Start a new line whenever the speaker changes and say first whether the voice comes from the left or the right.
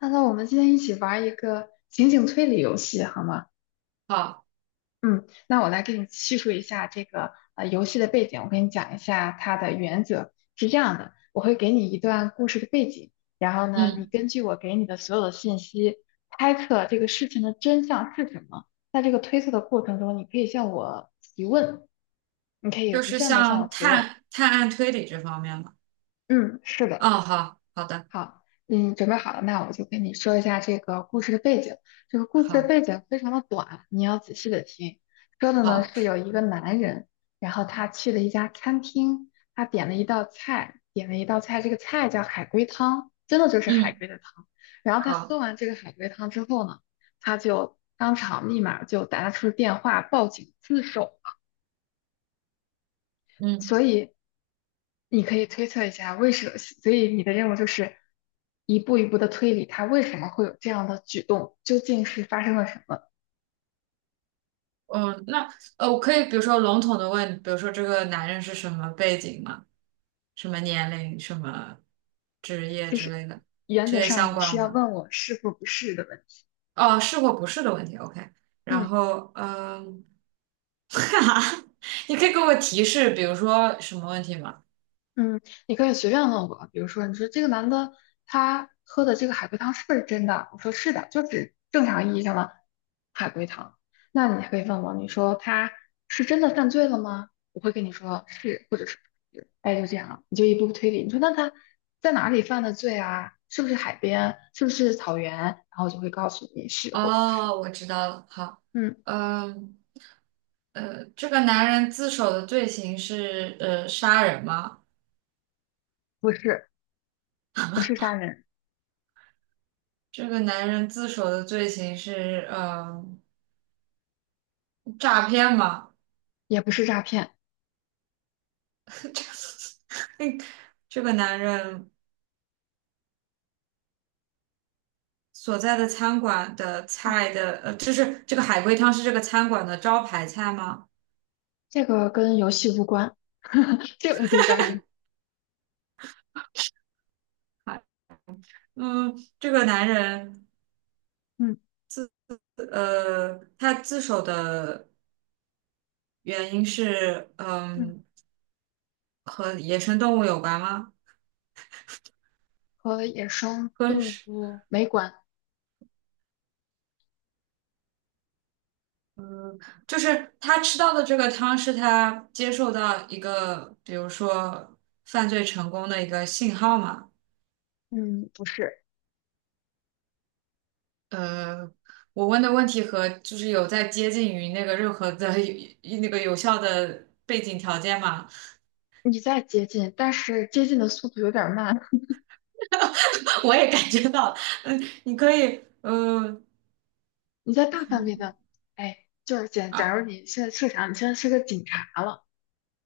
left: 那我们今天一起玩一个情景推理游戏，好吗？
right: 好，
left: 嗯，那我来给你叙述一下这个游戏的背景，我给你讲一下它的原则是这样的，我会给你一段故事的背景，然后呢，你
right: 嗯，
left: 根据我给你的所有的信息猜测这个事情的真相是什么。在这个推测的过程中，你可以向我提问，你可以
right: 就
left: 无
right: 是
left: 限的向我
right: 像
left: 提问。
right: 探案推理这方面嘛。
left: 嗯，是的。
right: 哦，好，好的，
left: 好，嗯，准备好了，那我就跟你说一下这个故事的背景。这个故事的
right: 好，
left: 背景非常的短，你要仔细的听。说的呢
right: 好，
left: 是有一个男人，然后他去了一家餐厅，他点了一道菜，这个菜叫海龟汤，真的就是海
right: 嗯，
left: 龟的汤。然后他喝
right: 好，
left: 完这个海龟汤之后呢，他就当场立马就打出电话报警自首。
right: 嗯，
left: 所以你可以推测一下为什么，所以你的任务就是一步一步的推理他为什么会有这样的举动，究竟是发生了什么？
right: 嗯，那我可以比如说笼统的问，比如说这个男人是什么背景吗？什么年龄、什么职业
left: 就
right: 之
left: 是
right: 类的，
left: 原
right: 这
left: 则
right: 些
left: 上
right: 相
left: 你是
right: 关
left: 要
right: 吗？
left: 问我是或不是的问题。
right: 哦，是或不是的问题，OK。
left: 嗯。
right: 然后，嗯，哈哈，你可以给我提示，比如说什么问题吗？
left: 嗯，你可以随便问我，比如说，你说这个男的他喝的这个海龟汤是不是真的？我说是的，就是正常意义上的海龟汤。那你还可以问我，你说他是真的犯罪了吗？我会跟你说是，或者是不是，哎，就这样了，你就一步步推理。你说那他在哪里犯的罪啊？是不是海边？是不是草原？然后我就会告诉你是或不是。
right: 哦，我知道了，好，
left: 嗯，
right: 嗯。这个男人自首的罪行是杀人吗？
left: 不是，不是杀人，
right: 这个男人自首的罪行是诈骗吗？
left: 也不是诈骗，
right: 这个这个男人所在的餐馆的
left: 嗯
right: 菜的就是这个海龟汤是这个餐馆的招牌菜吗？
left: 这个跟游戏无关。这个我可以告诉你。
right: 啊，嗯，这个男人
left: 嗯。
right: 他自首的原因是
left: 嗯，
right: 和野生动物有关吗？
left: 和野生动
right: 和
left: 物没关。
right: 就是他吃到的这个汤是他接受到一个，比如说犯罪成功的一个信号嘛？
left: 嗯，不是，
right: 呃，我问的问题和就是有在接近于那个任何的有那个有效的背景条件吗？
left: 你在接近，但是接近的速度有点儿慢。
right: 我也感觉到了，嗯，你可以，
left: 你在大范围的，哎，就是假
right: 啊，
left: 如你现在设想，你现在是个警察了。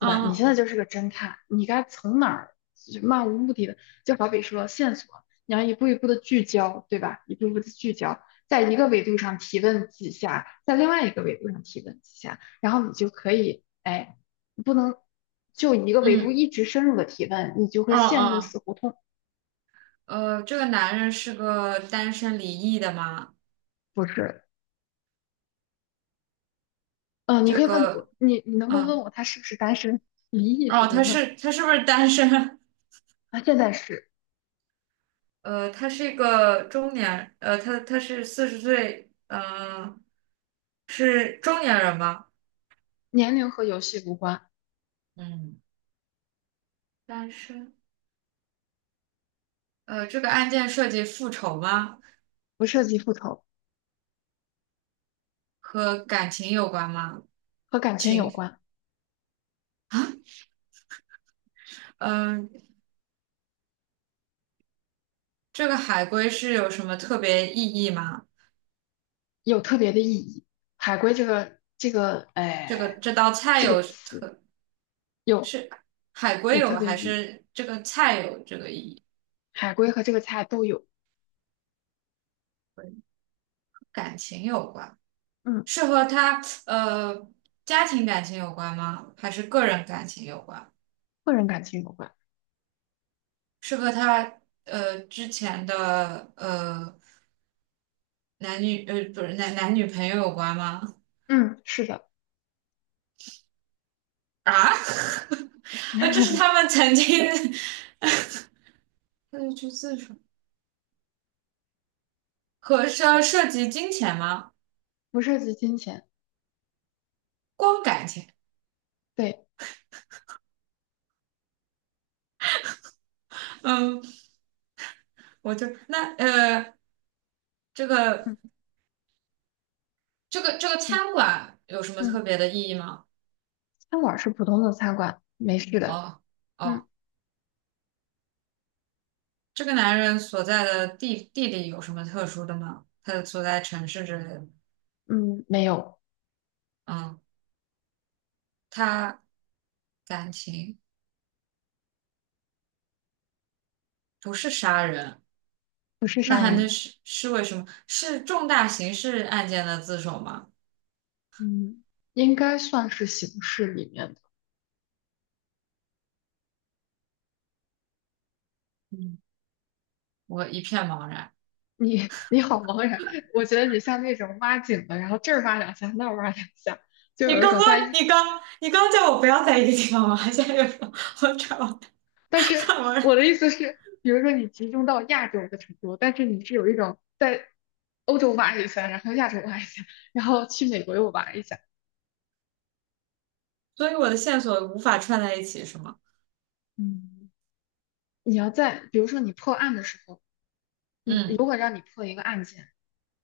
left: 对吧？你现
right: 啊
left: 在就是个侦探，你该从哪儿就漫无目的的，就好比说线索，你要一步一步的聚焦，对吧？一步一步的聚焦，在一个维度上提问几下，在另外一个维度上提问几下，然后你就可以，哎，不能就一个维度
right: 嗯
left: 一直深入的提问，你就会
right: 嗯
left: 陷入死
right: 嗯，
left: 胡同。
right: 这个男人是个单身离异的吗？
left: 不是，嗯、你
right: 这
left: 可以问我，
right: 个，
left: 你能不能问
right: 嗯，
left: 我他是不是单身？离异不
right: 哦，
left: 用问，
right: 他是不是单身？
left: 他现在是，
right: 他是一个中年，他是40岁，是中年人吗？
left: 年龄和游戏无关，
right: 嗯，单身。这个案件涉及复仇吗？
left: 不涉及复仇，
right: 和感情有关吗？
left: 和感情有
right: 情，
left: 关。
right: 嗯、这个海龟是有什么特别意义吗？
left: 有特别的意义。海归这个
right: 这个
left: 哎
right: 这道菜
left: 这个
right: 有
left: 词
right: 特，
left: 有
right: 是海龟
left: 有
right: 有
left: 特别
right: 还
left: 意义，
right: 是这个菜有这个意义？
left: 海归和这个菜都有，
right: 感情有关，
left: 嗯，
right: 是和他呃家庭感情有关吗？还是个人感情有关？
left: 个人感情有关，
right: 是和他之前的男女不是男女朋友有关吗？
left: 嗯，是的，
right: 啊，这是他 们曾经 就去自首 和涉及金钱吗？
left: 不涉及金钱，
right: 光感情，
left: 对，
right: 嗯，我就这个
left: 嗯
right: 这个
left: 嗯
right: 餐馆有什么特
left: 嗯，
right: 别的意义吗？
left: 餐馆是普通的餐馆，没事的，
right: 哦哦，
left: 嗯
right: 这个男人所在的地理有什么特殊的吗？他的所在城市之类的，
left: 嗯，没有，
right: 嗯，他感情不是杀人。
left: 不是
right: 那
left: 杀
right: 还能
left: 人，
right: 是为什么？是重大刑事案件的自首吗？
left: 嗯，应该算是刑事里面的。
right: 嗯，我一片茫然。
left: 你你好茫然，我觉得你像那种挖井的，然后这儿挖两下，那儿挖两下，就
right: 你
left: 有一
right: 刚
left: 种
right: 刚
left: 在，
right: 你刚刚叫我不要在一个地方玩，现在又说我转弯
left: 但是我
right: 转
left: 的意思是，比如说你集中到亚洲的程度，但是你是有一种在欧洲玩一下，然后亚洲玩一下，然后去美国又玩一下。
right: 所以我的线索无法串在一起，是吗？
left: 嗯，你要在比如说你破案的时候，你如
right: 嗯，
left: 果让你破一个案件，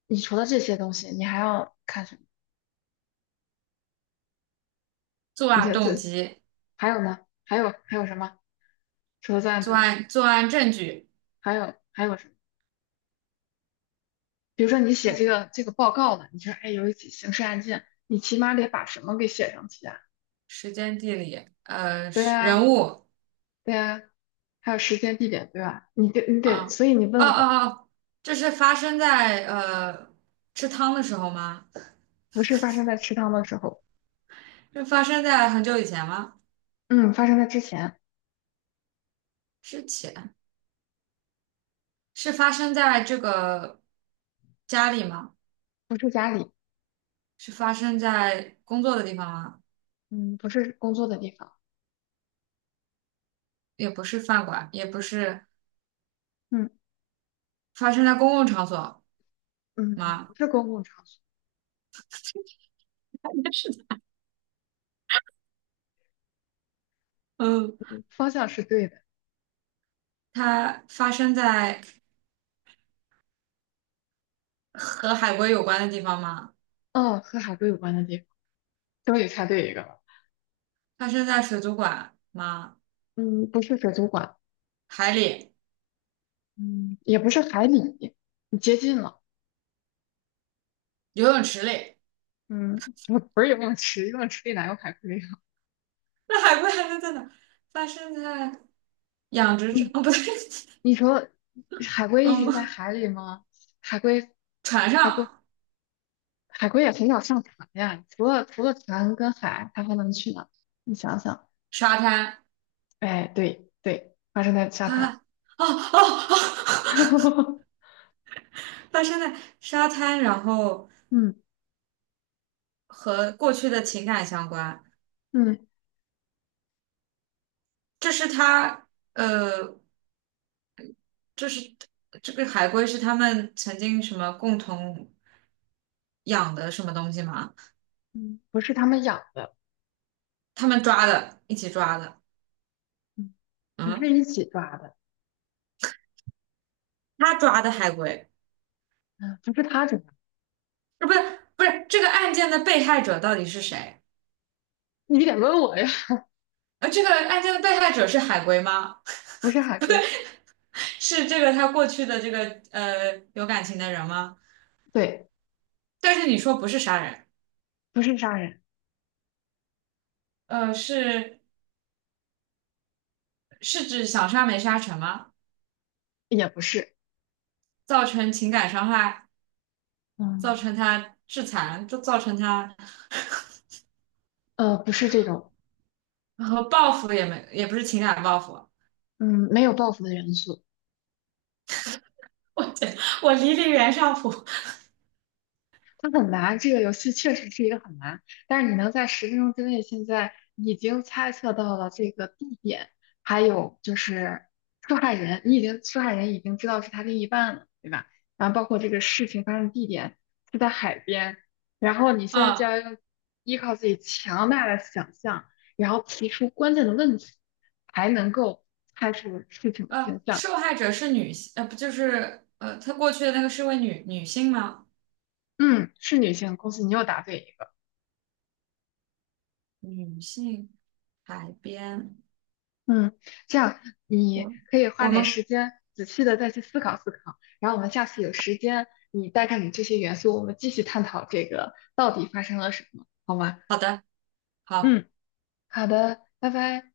left: 你除了这些东西，你还要看什么？
right: 作
left: 你
right: 案
left: 觉得
right: 动
left: 这，
right: 机、
left: 还有呢？还有什么？除了作案毒
right: 作
left: 品，
right: 案作案证据、
left: 还有什么？比如说你写这
right: 动
left: 个这个报告了，你说哎有一起刑事案件，你起码得把什么给写上去啊？
right: 时间、地理、
left: 对
right: 是
left: 啊，
right: 人物
left: 对呀，还有时间、地点，对吧？你得，
right: 啊，哦
left: 所以你
right: 哦
left: 问我吧，
right: 哦，这是发生在吃汤的时候吗？
left: 不是发生在食堂的时候，
right: 这发生在很久以前吗？
left: 嗯，发生在之前，
right: 之前是发生在这个家里吗？
left: 不是家里，
right: 是发生在工作的地方吗？
left: 嗯，不是工作的地方，
right: 也不是饭馆，也不是
left: 嗯
right: 发生在公共场所
left: 嗯，不
right: 吗？
left: 是公共场所，
right: 应该是的，嗯，
left: 你方向是对的，
right: 它发生在和海龟有关的地方吗？
left: 嗯，和海龟有关的地方，终于猜对一个了，
right: 发生在水族馆吗？
left: 嗯，不是水族馆，
right: 海里、
left: 嗯，也不是海里，你接近了，
right: 游泳池里？
left: 嗯，也不是游泳池，游泳池里哪有海龟啊？
right: 那海龟还能在哪？发生在养 殖场？
left: 嗯，
right: 哦，不对，
left: 你说 海龟一直在
right: 嗯，
left: 海里吗？海龟。
right: 船
left: 海龟
right: 上、
left: 海龟也很少上船呀，除了船跟海，它还能去哪？你想想，
right: 沙滩
left: 哎，对对，发生在沙
right: 啊，
left: 滩，
right: 哦哦哦，发生在沙滩，然后
left: 嗯
right: 和过去的情感相关。
left: 嗯
right: 这是他，呃，这是这个海龟是他们曾经什么共同养的什么东西吗？
left: 嗯，不是他们养的，
right: 他们抓的，一起抓的。
left: 嗯，不是
right: 嗯，
left: 一起抓的，
right: 他抓的海龟，
left: 嗯，不是他抓的，
right: 不是这个案件的被害者到底是谁？
left: 你得问我呀，
right: 这个案件的被害者是海龟吗？
left: 不是海龟，
right: 是这个他过去的这个有感情的人吗？
left: 对，
right: 但是你说不是杀人，
left: 不是杀人，
right: 呃，是是指想杀没杀成吗？
left: 也不是，
right: 造成情感伤害，造
left: 嗯，
right: 成他致残，就造成他
left: 不是这种，
right: 然后报复也不是情感报复，
left: 嗯，没有报复的元素，
right: 我天，我离袁尚普
left: 它很难，这个游戏确实是一个很难，但是你能在10分钟之内，现在已经猜测到了这个地点，还有就是受害人，你已经受害人已经知道是他另一半了，对吧？然后包括这个事情发生地点是在海边，然后你现在就
right: 啊
left: 要用依靠自己强大的想象，然后提出关键的问题，才能够猜出事情的真相。
right: 受害者是女性，不就是他过去的那个是位女性吗？
left: 嗯，是女性，恭喜你又答对一个。
right: 女性海边，
left: 嗯，这样你
right: 我
left: 可以花
right: 我
left: 点
right: 们
left: 时间仔细的再去思考思考，然后我们下次有时间，你带上你这些元素，我们继续探讨这个到底发生了什么，好吗？
right: 好的好。
left: 嗯，好的，拜拜。